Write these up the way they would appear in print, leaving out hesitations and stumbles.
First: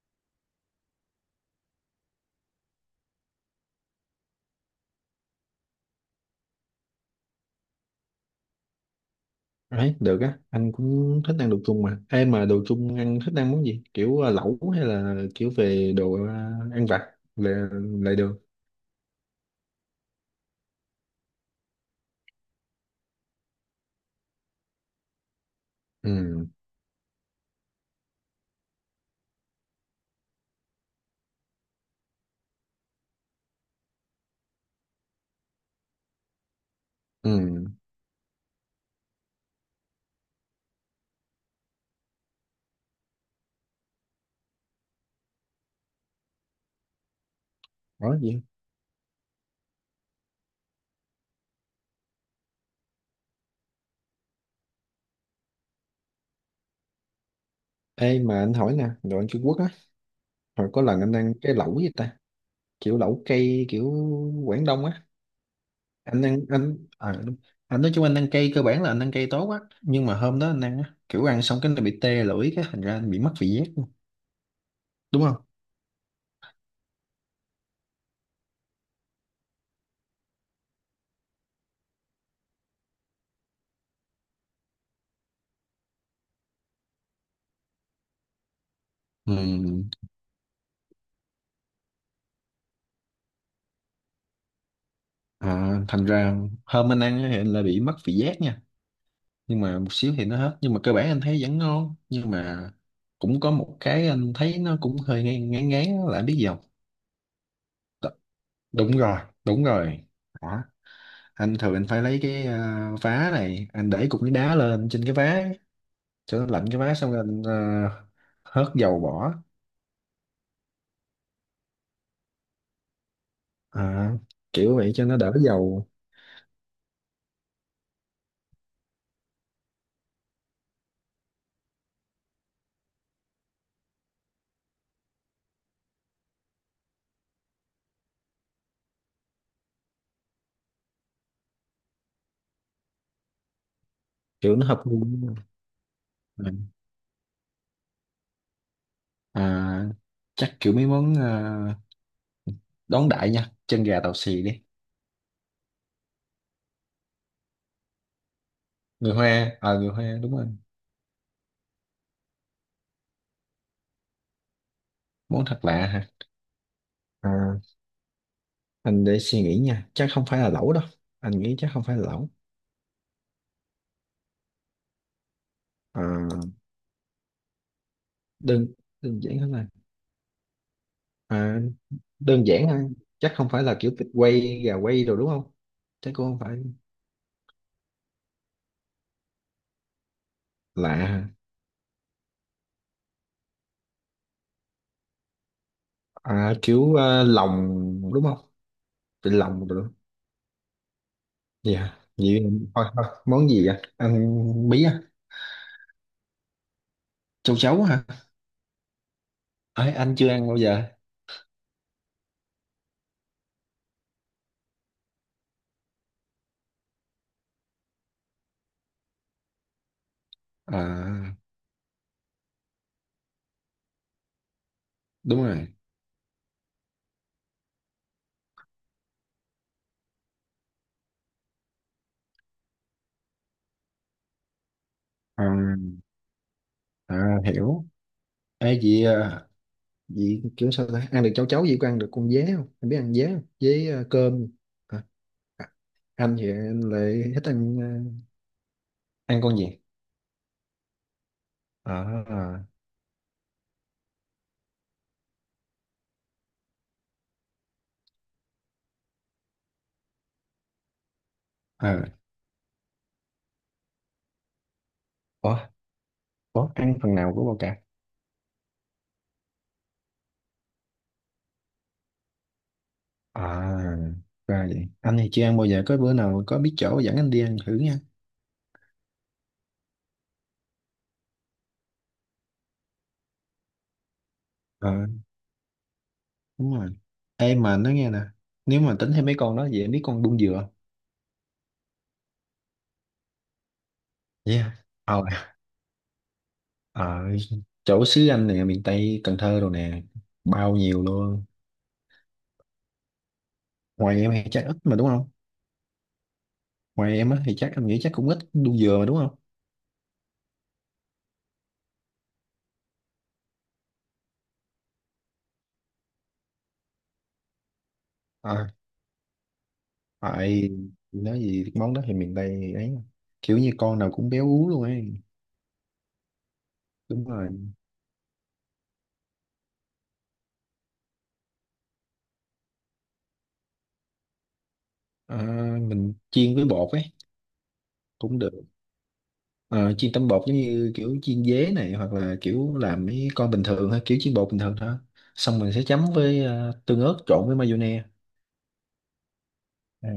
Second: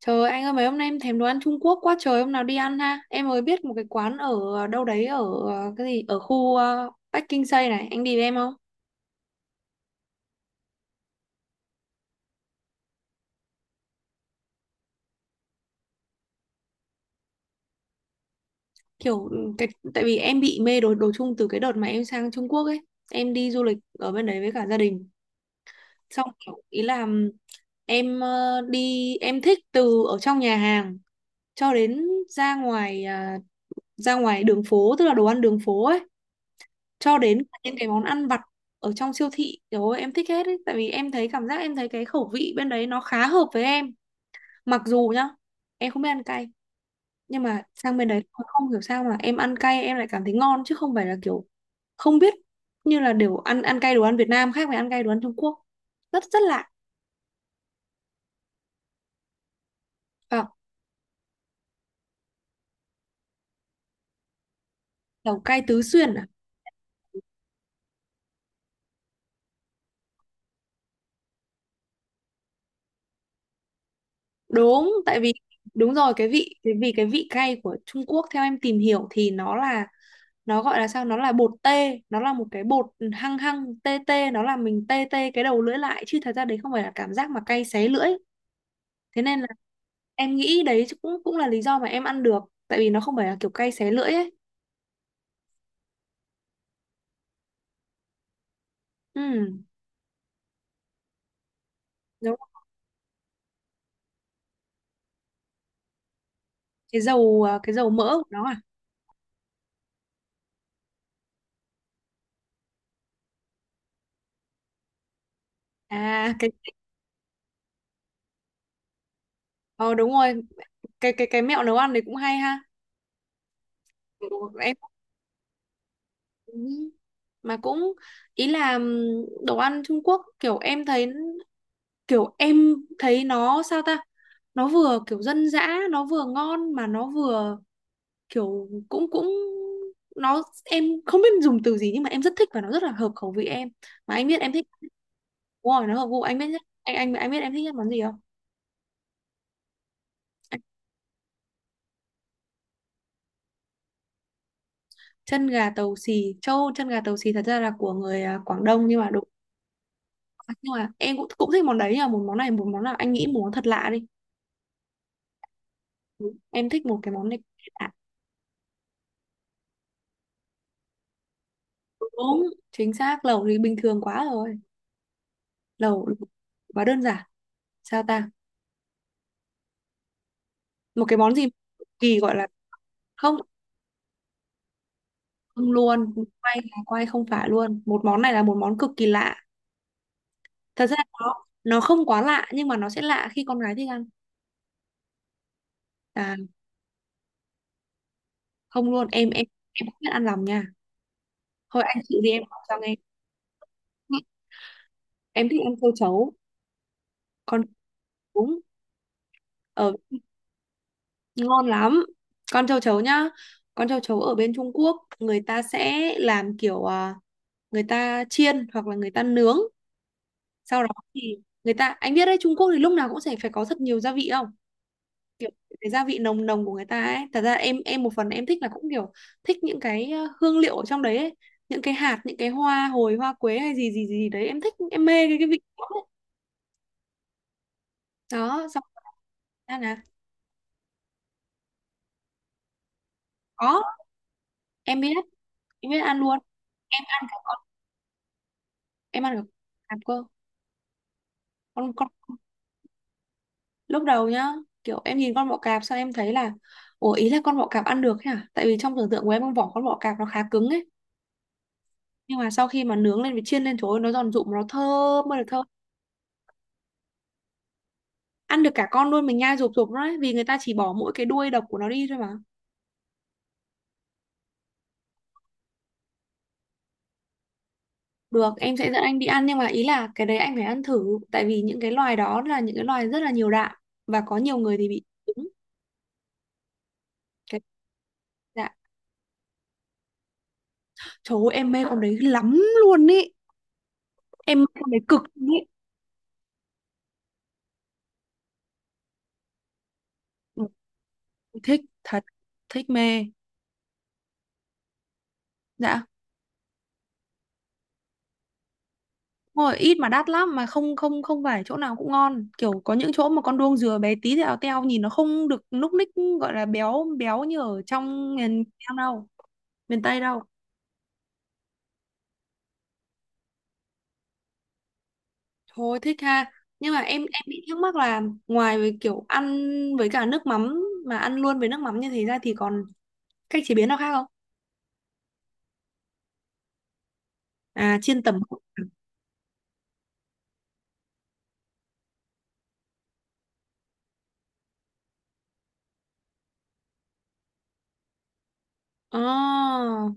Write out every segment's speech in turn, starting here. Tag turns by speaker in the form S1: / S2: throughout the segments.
S1: Trời ơi, anh ơi, mấy hôm nay em thèm đồ ăn Trung Quốc quá trời, hôm nào đi ăn ha. Em mới biết một cái quán ở đâu đấy, ở cái gì, ở khu Bắc Kinh Tây này, anh đi với em không?
S2: Đấy, được á, anh cũng thích ăn đồ Trung mà. Em mà đồ Trung ăn thích ăn món gì? Kiểu lẩu hay là kiểu về ăn vặt là lại được.
S1: Kiểu ừ, cái tại vì em bị mê đồ đồ Trung từ cái đợt mà em sang Trung Quốc ấy. Em đi du lịch ở bên đấy với cả gia đình. Xong
S2: Ừ,
S1: kiểu ý là em ờ, đi em thích từ ở trong nhà hàng cho đến ra ngoài đường phố, tức là đồ ăn đường phố ấy, cho đến
S2: ừ,
S1: những cái món ăn vặt ở trong siêu thị, rồi em thích hết ấy. Tại vì em thấy cảm giác, em thấy cái khẩu vị bên đấy nó khá hợp với em. Mặc dù nhá, em không biết ăn cay, nhưng mà sang bên
S2: đó
S1: đấy
S2: gì?
S1: không hiểu sao mà em ăn cay em lại cảm thấy ngon, chứ không phải là kiểu không biết, như là đều ăn ăn cay đồ ăn Việt Nam khác với ăn cay đồ ăn Trung Quốc, rất rất lạ.
S2: Ê mà anh hỏi nè, đồ ăn Trung Quốc á,
S1: À,
S2: hồi có lần anh ăn cái lẩu gì ta? Kiểu lẩu cây kiểu Quảng Đông á.
S1: lẩu cay Tứ Xuyên
S2: Anh
S1: à.
S2: ăn đúng. Anh nói chung anh ăn cây cơ bản là anh ăn cây tốt á, nhưng mà hôm đó anh ăn á, kiểu ăn xong cái nó bị tê lưỡi cái thành ra anh bị mất vị giác luôn.
S1: Đúng, tại
S2: Đúng
S1: vì
S2: không?
S1: đúng rồi, cái vị cay của Trung Quốc, theo em tìm hiểu thì nó gọi là sao, nó là bột tê, nó là một cái bột hăng hăng tê tê, nó làm mình tê tê cái đầu lưỡi lại, chứ thật ra đấy không phải là cảm giác mà cay xé lưỡi. Thế
S2: Ừ.
S1: nên là em nghĩ đấy cũng cũng là lý do mà em ăn được, tại vì nó không phải là kiểu cay xé lưỡi ấy.
S2: À, thành ra hôm anh ăn á thì anh là bị mất vị giác nha, nhưng
S1: Ừ,
S2: mà một xíu thì nó hết, nhưng mà cơ bản anh thấy vẫn ngon, nhưng
S1: đúng rồi.
S2: mà cũng có một cái anh thấy nó cũng hơi ngán ngán ngán á, là anh biết gì không?
S1: Cái dầu
S2: Đ-
S1: mỡ của nó à.
S2: Đúng rồi, đúng rồi, đó. Anh thường anh phải lấy cái vá này, anh để cục nước đá lên trên cái vá
S1: À
S2: cho nó
S1: cái
S2: lạnh cái vá, xong rồi anh hớt dầu bỏ.
S1: ờ Đúng rồi. Cái mẹo nấu ăn đấy cũng hay ha.
S2: à,
S1: Kiểu em
S2: Kiểu vậy cho nó đỡ dầu.
S1: cũng- mà cũng ý là, đồ ăn Trung Quốc kiểu em thấy, nó sao ta, nó vừa kiểu dân dã, nó vừa ngon, mà nó vừa kiểu cũng cũng, nó em không biết dùng từ gì, nhưng mà em rất thích và nó rất là hợp khẩu vị em. Mà anh biết em
S2: Kiểu nó
S1: thích.
S2: hợp gu.
S1: Đúng rồi, nó hợp gu. Anh
S2: Ừ.
S1: biết nhất, anh biết em thích nhất món gì không?
S2: à, Chắc
S1: Anh-
S2: kiểu mấy món, đón đại nha, chân gà tàu xì đi.
S1: Chân gà tàu xì, thật ra là của người, à, Quảng Đông, nhưng mà
S2: Người
S1: đúng.
S2: hoa, ờ, người hoa đúng rồi.
S1: Nhưng mà em cũng cũng thích món đấy, nhưng một món này, một món nào anh nghĩ một món thật lạ đi.
S2: Món thật lạ
S1: Đúng. Em thích một cái món này
S2: hả?
S1: lạ.
S2: Anh để suy nghĩ nha, chắc không phải là lẩu đâu. Anh nghĩ chắc không phải là lẩu.
S1: Đúng, chính xác, lẩu thì bình thường quá rồi,
S2: À,
S1: lẩu quá đơn giản. Sao ta,
S2: đơn Đơn giản hơn là.
S1: một cái món gì
S2: à,
S1: kỳ gọi là,
S2: đơn giản ha. Chắc
S1: không.
S2: không phải là kiểu vịt quay gà quay rồi đúng không?
S1: Không
S2: Chắc
S1: luôn,
S2: cũng không
S1: quay
S2: phải.
S1: là quay, không phải luôn. Một món này là một món cực kỳ lạ, thật
S2: Lạ
S1: ra
S2: ha.
S1: nó không quá lạ, nhưng mà nó sẽ lạ khi con gái thích ăn. À,
S2: Lòng đúng không?
S1: không luôn, em
S2: Vịt
S1: em
S2: lòng rồi
S1: em
S2: đúng.
S1: không biết ăn lòng nha. Thôi
S2: Dạ
S1: anh chịu đi,
S2: vậy
S1: em không sao
S2: thôi
S1: nghe.
S2: thôi, món gì vậy, ăn bí à?
S1: Em thích ăn châu chấu.
S2: Châu
S1: Con,
S2: chấu hả?
S1: đúng, ở,
S2: Ấy anh chưa ăn bao giờ.
S1: ngon lắm. Con châu chấu nhá, con châu chấu ở bên Trung Quốc người ta sẽ làm kiểu người ta chiên hoặc là người ta nướng. Sau đó thì
S2: à
S1: người ta, anh biết đấy, Trung Quốc thì lúc nào cũng sẽ phải có thật nhiều gia vị không.
S2: Đúng rồi.
S1: Cái gia vị nồng nồng của người ta ấy, thật ra em một phần em thích là cũng kiểu thích những cái hương liệu ở trong đấy ấy. Những cái hạt, những cái hoa hồi, hoa quế, hay gì gì gì đấy, em thích, em mê cái
S2: à,
S1: cái vị đó ấy.
S2: Hiểu.
S1: Đó
S2: Ê,
S1: xong
S2: vậy.
S1: ra là
S2: Vậy kiểu sao ta? Ăn được cháo cháo vậy có ăn được con dế không? Em biết ăn dế không?
S1: có.
S2: Dế cơm.
S1: Em
S2: Hả?
S1: biết,
S2: À,
S1: em biết ăn
S2: anh
S1: luôn,
S2: thì anh
S1: em ăn
S2: lại
S1: cả
S2: thích
S1: con,
S2: ăn ờ,
S1: em ăn cả
S2: Ăn
S1: con
S2: con gì?
S1: cạp cơ. Con
S2: À,
S1: Lúc đầu nhá, kiểu em nhìn con bọ cạp, sao em thấy là ủa, ý là con bọ cạp ăn được thế à, tại vì trong tưởng tượng của em con vỏ con bọ cạp nó khá cứng ấy,
S2: à.
S1: nhưng mà sau khi mà nướng lên với chiên lên, trời ơi nó giòn rụm, nó thơm ơi là
S2: Ủa,
S1: thơm.
S2: ủa, ăn phần nào của bò cạp?
S1: Ăn được cả con luôn, mình nhai rụp rụp đấy, vì người ta chỉ bỏ mỗi cái đuôi độc của nó đi thôi mà.
S2: À, ra vậy. Anh thì chưa ăn bao giờ. Có bữa nào có biết chỗ dẫn anh đi ăn thử nha.
S1: Được, em sẽ dẫn anh đi ăn, nhưng mà ý là cái đấy anh phải ăn thử, tại vì những cái loài đó là những cái loài rất là nhiều đạm, và có nhiều người thì
S2: Ờ,
S1: bị trúng
S2: đúng rồi. Ê
S1: cái
S2: mà nói nghe nè.
S1: đạm.
S2: Nếu mà tính thêm mấy con đó, vậy em biết con đung dừa không?
S1: Trời ơi, em mê con đấy lắm luôn ý, em mê
S2: Yeah.
S1: con đấy cực
S2: Ờ,
S1: luôn ý.
S2: ờ, Chỗ xứ anh nè, miền Tây, Cần Thơ rồi nè.
S1: Ừ,
S2: Bao nhiêu luôn.
S1: thích thật, thích mê.
S2: Ngoài em hay trái ít mà đúng không?
S1: Dạ.
S2: Ngoài em á thì chắc em nghĩ chắc cũng ít đu dừa mà đúng không?
S1: Rồi, ít mà đắt lắm mà. Không, không phải chỗ nào cũng ngon, kiểu có những chỗ mà con đuông dừa bé tí, thì ao teo, nhìn nó không được núc ních, gọi là béo béo như ở trong miền
S2: À
S1: Nam đâu, miền Tây đâu.
S2: tại, nói gì cái món đó thì miền Tây ấy mà. Kiểu như con nào cũng béo ú luôn ấy.
S1: Thôi thích ha. Nhưng mà em
S2: Đúng
S1: em
S2: rồi.
S1: bị thắc mắc là ngoài với kiểu ăn với cả nước mắm, mà ăn luôn với nước mắm như thế ra, thì còn cách chế biến nào khác không?
S2: à, mình chiên với bột ấy
S1: À, chiên
S2: cũng
S1: tẩm.
S2: được. Ờ, chiên tấm bột giống như kiểu chiên dế này, hoặc là kiểu làm mấy con bình thường ha, kiểu chiên bột bình thường thôi. Xong mình sẽ chấm với tương ớt trộn với mayonnaise.
S1: Ờ,
S2: à,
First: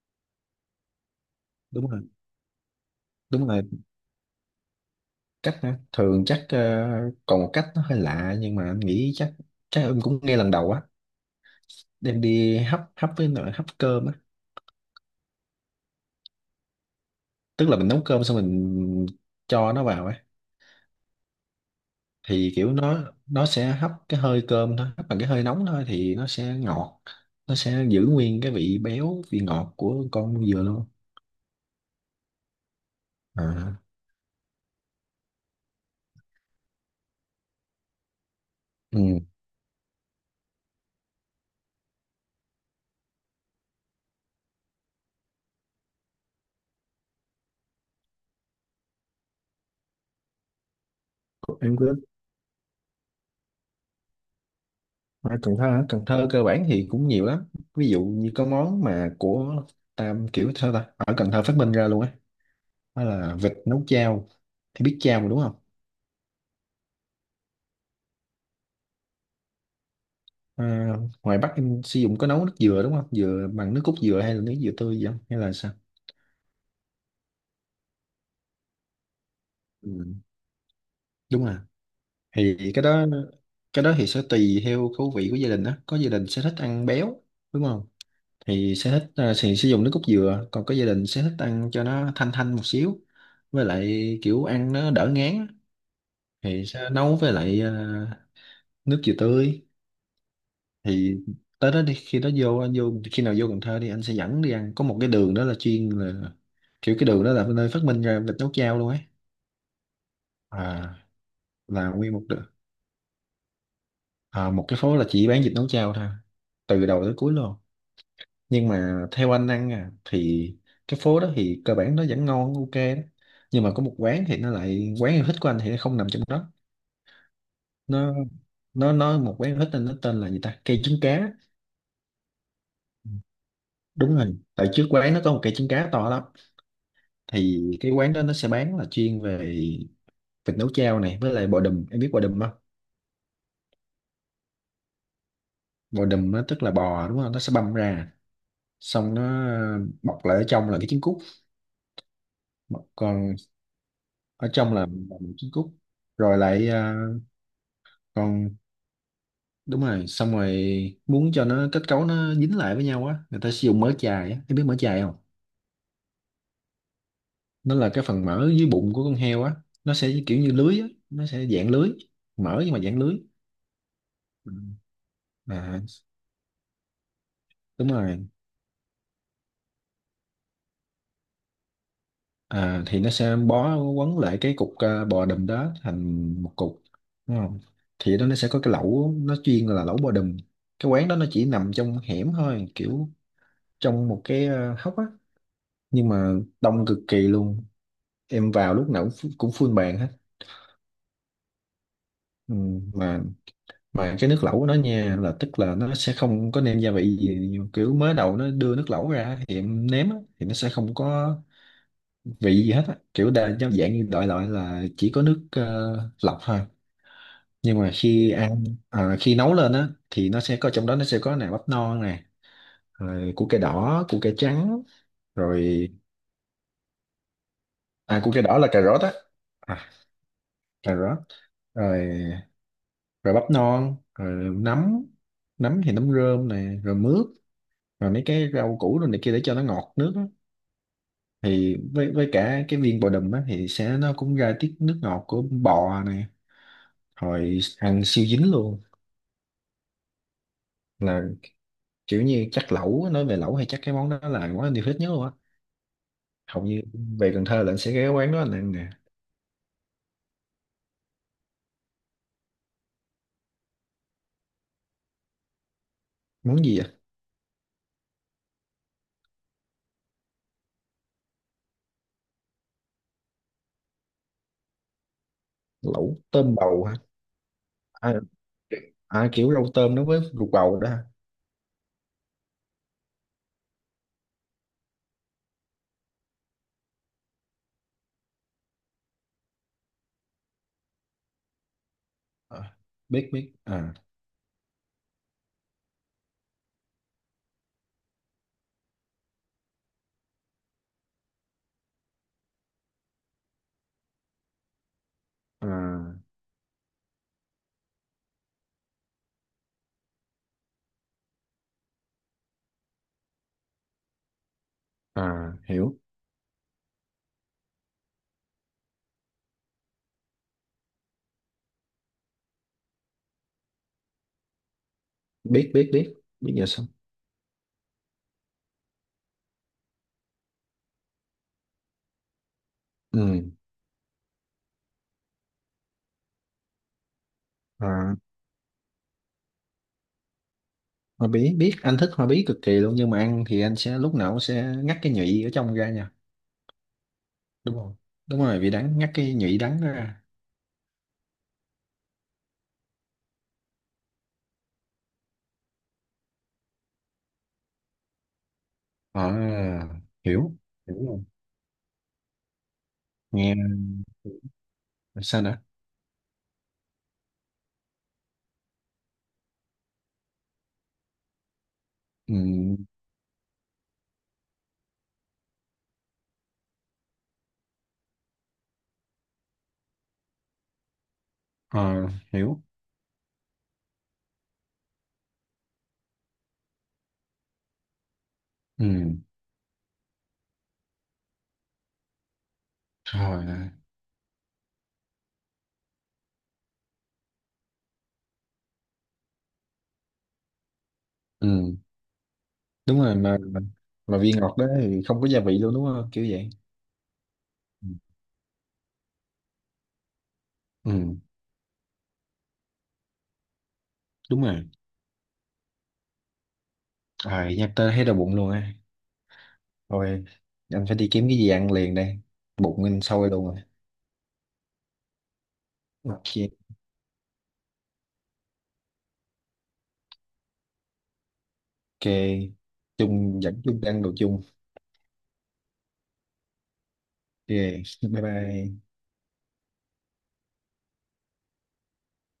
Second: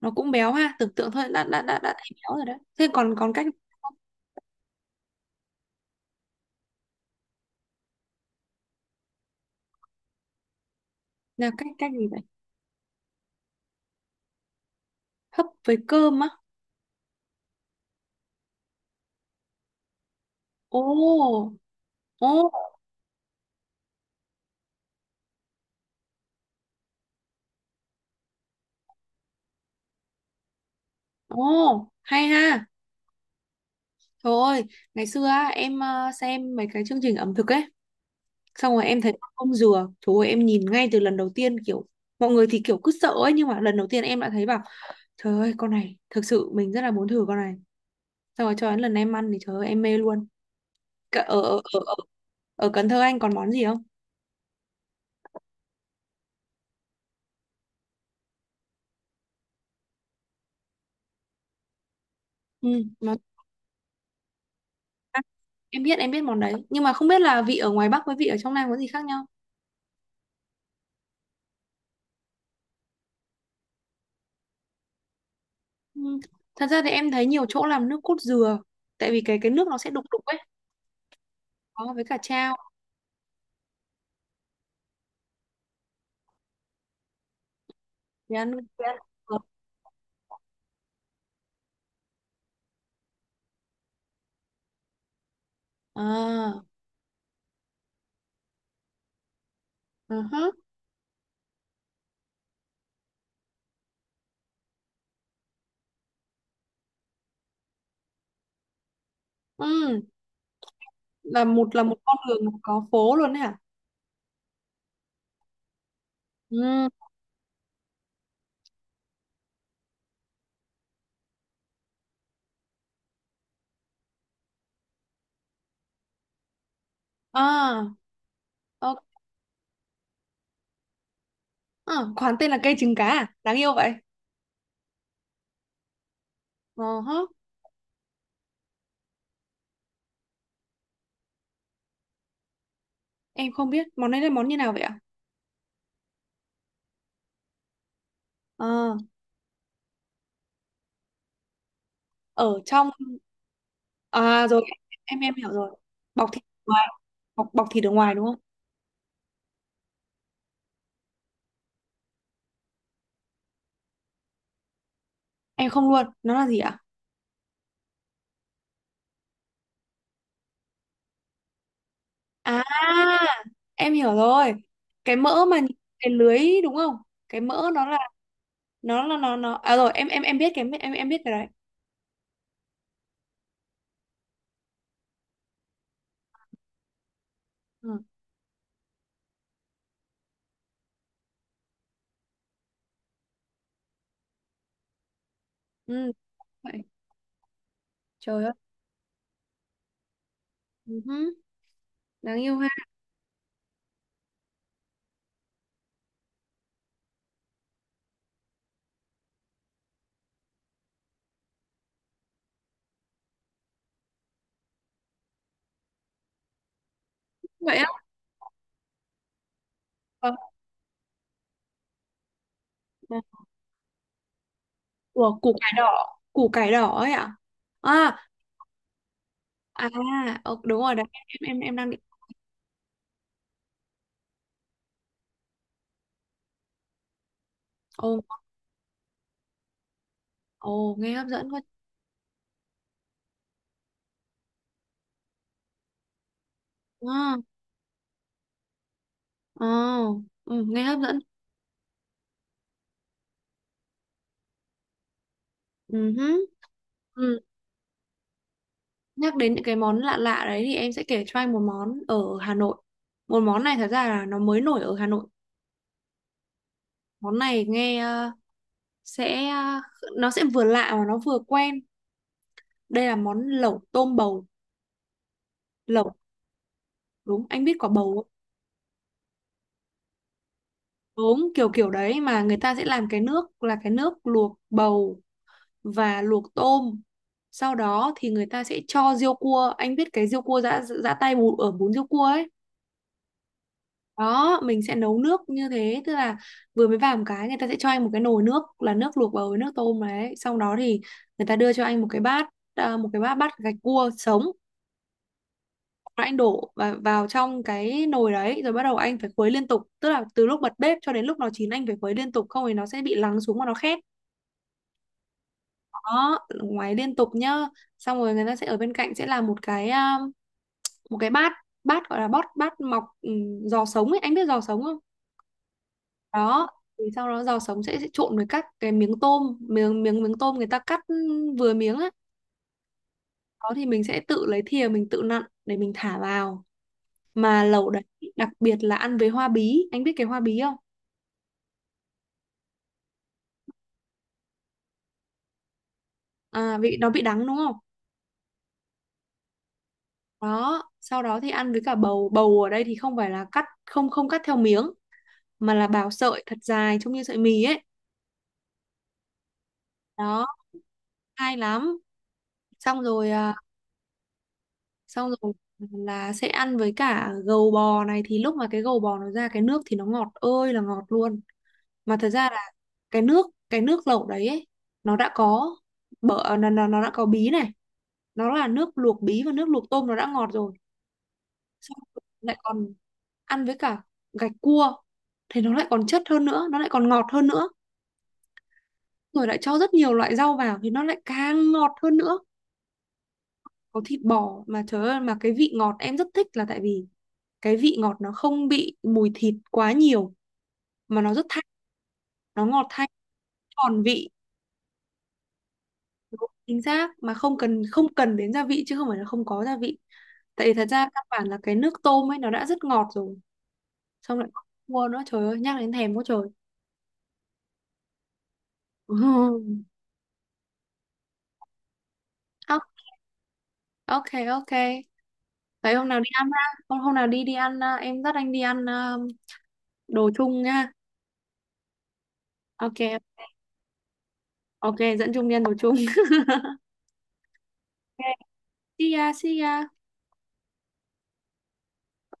S1: nó cũng béo ha, tưởng tượng thôi đã đã đã
S2: Đúng
S1: đã
S2: rồi,
S1: thấy béo rồi đấy. Thế còn còn cách
S2: đúng rồi. Cách hả? Thường chắc ờ, còn một cách nó hơi lạ, nhưng mà anh nghĩ chắc chắc em cũng nghe lần đầu á.
S1: là cách, cách gì vậy?
S2: Đem đi hấp, hấp với nồi hấp cơm á.
S1: Hấp với cơm á.
S2: Tức là mình nấu cơm xong mình cho nó vào ấy.
S1: Ồ,
S2: Thì
S1: ồ.
S2: kiểu nó sẽ hấp cái hơi cơm thôi, hấp bằng cái hơi nóng thôi, thì nó sẽ ngọt. Nó sẽ giữ nguyên cái vị béo vị ngọt của con dừa luôn.
S1: Ồ, hay ha.
S2: À,
S1: Trời ơi, ngày xưa á, em xem mấy cái chương trình ẩm thực ấy, xong rồi em thấy
S2: ừ.
S1: ông dừa, trời ơi em nhìn ngay từ lần đầu tiên kiểu mọi người thì kiểu cứ sợ ấy, nhưng mà lần đầu tiên em đã thấy bảo trời ơi con này thực sự mình rất là muốn thử con này. Xong rồi cho đến lần em ăn thì trời ơi em mê luôn. Ở ở
S2: Em
S1: ở
S2: cứ
S1: ở, Ở Cần Thơ anh còn món gì không?
S2: ở Cần Thơ hả? Cần Thơ cơ bản thì cũng nhiều lắm. Ví dụ như có món mà của Tam, kiểu sao ta, ở Cần Thơ phát minh ra luôn ấy.
S1: Ừ,
S2: Đó
S1: món
S2: là vịt nấu chao. Thì biết chao mà đúng không?
S1: em biết, em biết món đấy, nhưng mà không biết là vị ở ngoài Bắc với vị ở trong Nam có gì khác nhau.
S2: à, Ngoài Bắc em sử dụng có nấu nước dừa đúng không, dừa bằng nước cốt dừa hay là nước dừa tươi gì không hay là sao?
S1: Ừ. Thật ra thì em thấy nhiều chỗ làm nước cốt dừa, tại vì cái nước nó sẽ đục
S2: Ừ.
S1: đục ấy.
S2: Đúng rồi.
S1: Có, với cả trao
S2: Cái đó cái đó thì sẽ tùy theo khẩu vị của gia đình đó, có gia đình sẽ thích ăn béo đúng không,
S1: thì ăn luôn.
S2: thì sẽ thích
S1: Ờ.
S2: thì sử dụng nước cốt dừa, còn có gia đình sẽ thích ăn cho nó thanh thanh một xíu, với lại kiểu ăn nó đỡ ngán á,
S1: À,
S2: thì sẽ nấu với lại nước dừa tươi.
S1: ừ hứ.
S2: Thì tới đó đi, khi đó vô, anh vô khi nào vô Cần Thơ đi anh sẽ dẫn đi ăn, có một cái đường đó là chuyên là kiểu, cái đường đó là nơi phát minh ra vịt nấu chao luôn ấy.
S1: Ừ,
S2: À
S1: là
S2: là
S1: một
S2: nguyên
S1: con
S2: một đường,
S1: đường có phố luôn đấy hả.
S2: à, một cái phố là chỉ bán vịt nấu chao thôi, từ
S1: Ừ.
S2: đầu tới cuối luôn. Nhưng mà theo anh ăn à thì cái phố đó thì cơ bản nó vẫn ngon ok đó, nhưng mà có một quán thì nó lại quán yêu thích của anh thì nó không nằm trong đó.
S1: À,
S2: nó nó
S1: ok.
S2: nó một quán yêu thích nên nó tên là gì ta, cây trứng cá.
S1: À, quán tên là cây trứng cá à, đáng yêu vậy.
S2: Đúng rồi, tại trước quán nó có một cây trứng cá to lắm.
S1: Ờ hứ.
S2: Thì cái quán đó nó sẽ bán là chuyên về vịt nấu chao này với lại bò đùm, em biết bò đùm không?
S1: Em không biết món này là món như nào vậy ạ.
S2: Bò đùm nó tức là bò đúng không, nó sẽ băm ra,
S1: Ờ,
S2: xong nó bọc lại, ở trong là cái trứng cút.
S1: ở trong,
S2: Còn
S1: à
S2: ở
S1: rồi
S2: trong là một
S1: em hiểu
S2: trứng cút.
S1: rồi. Bọc
S2: rồi
S1: thịt ở
S2: lại
S1: ngoài,
S2: à,
S1: bọc bọc thịt ở ngoài đúng không?
S2: còn đúng rồi, xong rồi muốn cho nó kết cấu nó dính lại với nhau á, người ta sử dụng mỡ chài á, em biết mỡ chài không?
S1: Em không luôn, nó là gì ạ?
S2: Nó là cái phần mỡ dưới bụng của con heo á, nó sẽ kiểu như lưới á, nó sẽ dạng lưới,
S1: À,
S2: mỡ nhưng mà dạng lưới.
S1: em hiểu
S2: Ừ.
S1: rồi, cái mỡ mà nhìn
S2: à,
S1: cái lưới đúng không? Cái mỡ nó
S2: Đúng
S1: là
S2: rồi.
S1: nó là nó à rồi em biết cái, biết cái đấy.
S2: Thì nó sẽ bó quấn lại cái cục bò đùm đó thành một cục đúng không,
S1: Ờ,
S2: thì đó nó sẽ có cái lẩu nó chuyên là lẩu bò đùm. Cái quán đó nó chỉ nằm trong hẻm thôi, kiểu trong một cái hốc á, nhưng
S1: ừ,
S2: mà
S1: vậy.
S2: đông cực kỳ luôn.
S1: Trời
S2: Em
S1: ơi.
S2: vào lúc nào cũng, cũng full bàn hết.
S1: Ừ, hứ. Đáng yêu
S2: Ừ,
S1: ha.
S2: mà mà cái nước lẩu của nó nha là tức là nó sẽ không có nêm gia vị gì, kiểu mới đầu nó đưa nước lẩu ra thì em nếm á, thì nó sẽ không có vị gì hết á, kiểu đa giống dạng như đại loại là chỉ có nước lọc thôi.
S1: Vậy
S2: Nhưng
S1: á.
S2: mà khi ăn, à, khi nấu lên á thì
S1: Ờ,
S2: nó sẽ có trong đó, nó sẽ có nè bắp non nè,
S1: ờ.
S2: rồi củ cây đỏ củ cây trắng
S1: Ủa, củ cải
S2: rồi.
S1: đỏ. Củ cải đỏ ấy ạ? À,
S2: À củ cây đỏ là cà rốt á.
S1: à,
S2: À,
S1: đúng rồi
S2: cà
S1: đấy.
S2: rốt.
S1: Em đang định.
S2: Rồi rồi bắp non rồi nấm, nấm thì nấm rơm nè, rồi mướp,
S1: Ồ,
S2: rồi mấy cái rau củ rồi này kia để cho nó ngọt nước á.
S1: ồ, nghe hấp dẫn quá.
S2: Thì với cả cái viên bò đùm á thì sẽ nó cũng ra tiết nước ngọt của bò này,
S1: À,
S2: hồi ăn siêu dính luôn.
S1: ồ, ừ, nghe hấp dẫn.
S2: Là kiểu như chắc lẩu á, nói về lẩu hay chắc cái món đó là món anh yêu thích nhất luôn á,
S1: Ừ, hứ.
S2: hầu như về
S1: Ừ.
S2: Cần Thơ là anh sẽ ghé quán đó anh ăn nè.
S1: Nhắc đến những cái món lạ lạ đấy thì em sẽ kể cho anh một món ở Hà Nội. Một món này thật ra là nó mới nổi ở Hà Nội.
S2: Món gì vậy?
S1: Món này nghe sẽ, nó sẽ vừa lạ mà nó vừa quen. Đây là món lẩu tôm bầu. Lẩu,
S2: Lẩu tôm bầu hả?
S1: đúng, anh biết quả bầu
S2: à,
S1: không?
S2: à kiểu rau tôm nó với ruột bầu đó hả?
S1: Đúng, kiểu kiểu đấy, mà người ta sẽ làm cái nước là cái nước luộc bầu và luộc tôm. Sau đó thì người ta sẽ cho riêu cua, anh biết cái riêu cua giã giã tay bù, ở bún riêu cua ấy.
S2: À, biết biết. à,
S1: Đó, mình sẽ nấu nước như thế, tức là vừa mới vào một cái, người ta sẽ cho anh một cái nồi nước, là nước luộc bầu với nước tôm đấy, xong đó thì người ta đưa cho anh một cái bát, bát gạch cua sống. Rồi
S2: à
S1: anh đổ và vào trong cái nồi đấy, rồi bắt đầu anh phải khuấy liên tục, tức là từ lúc bật bếp cho đến lúc nó chín anh phải khuấy liên tục, không thì nó sẽ bị lắng xuống mà nó khét.
S2: à hiểu.
S1: Đó, ngoáy liên tục nhá. Xong rồi người ta sẽ ở bên cạnh sẽ làm một một cái bát, gọi là bót bát mọc, giò sống ấy, anh biết giò sống không?
S2: Biết biết biết, biết giờ
S1: Đó,
S2: xong.
S1: thì sau đó giò sống sẽ trộn với các cái miếng tôm, miếng miếng miếng tôm người ta cắt, vừa miếng á.
S2: Ừ,
S1: Đó thì mình sẽ tự lấy thìa mình tự nặn để mình thả vào mà lẩu đấy.
S2: à.
S1: Đặc biệt là ăn với hoa bí, anh biết cái hoa bí không?
S2: Hoa bí biết, anh thích hoa bí cực kỳ luôn, nhưng mà ăn thì anh sẽ lúc nào cũng sẽ ngắt cái nhụy ở trong ra nha.
S1: À, vị nó bị đắng đúng
S2: Đúng
S1: không?
S2: không, đúng rồi, vị đắng, ngắt cái nhụy đắng đó ra.
S1: Đó, sau đó thì ăn với cả bầu. Bầu ở đây thì không phải là cắt, không không cắt theo miếng, mà là bào sợi thật dài trông như sợi mì ấy.
S2: À,
S1: Đó,
S2: hiểu, hiểu luôn.
S1: hay lắm. Xong rồi,
S2: Nghe
S1: xong
S2: sao
S1: rồi
S2: nữa?
S1: là sẽ ăn với cả gầu bò này, thì lúc mà cái gầu bò nó ra cái nước thì nó ngọt ơi là ngọt luôn. Mà thật ra là
S2: ừ,
S1: cái nước lẩu đấy ấy, nó đã có bở nó đã có bí này, nó là nước luộc bí và nước luộc tôm nó đã ngọt rồi, xong
S2: ờ,
S1: lại
S2: Hiểu.
S1: còn ăn với cả gạch cua thì nó lại còn chất hơn nữa, nó lại còn ngọt hơn nữa,
S2: Ừ,
S1: rồi lại cho rất nhiều loại rau vào thì nó lại càng ngọt hơn nữa.
S2: rồi.
S1: Có thịt bò mà trời ơi, mà cái vị ngọt em rất thích là tại vì cái vị ngọt nó không bị mùi thịt quá nhiều, mà nó rất thanh,
S2: Ừ,
S1: nó ngọt
S2: đúng
S1: thanh,
S2: rồi. mà
S1: tròn
S2: mà
S1: vị.
S2: vị ngọt đó thì không có gia vị luôn đúng không, kiểu
S1: Đúng,
S2: vậy.
S1: chính xác, mà
S2: Ừ,
S1: không cần đến gia vị, chứ không phải là không có gia vị. Tại vì thật ra
S2: ừ,
S1: căn bản là cái nước tôm ấy nó đã rất ngọt rồi, xong
S2: đúng
S1: lại còn
S2: rồi.
S1: cua nữa, trời ơi nhắc đến thèm quá trời.
S2: À, nhắc tới thấy đau bụng luôn á. Thôi anh phải đi kiếm cái gì ăn liền đây,
S1: À,
S2: bụng anh sôi luôn rồi.
S1: ok, ok. Vậy hôm nào đi ăn ha.
S2: Ok,
S1: Hôm hôm nào đi đi ăn, à, em dắt anh đi ăn, à, đồ chung nha.
S2: ok.
S1: Ok,
S2: Chung dẫn chung đang đồ chung.
S1: ok, dẫn Trung đi ăn đồ chung.
S2: Ok, bye
S1: Ok.
S2: bye.
S1: See ya, see ya.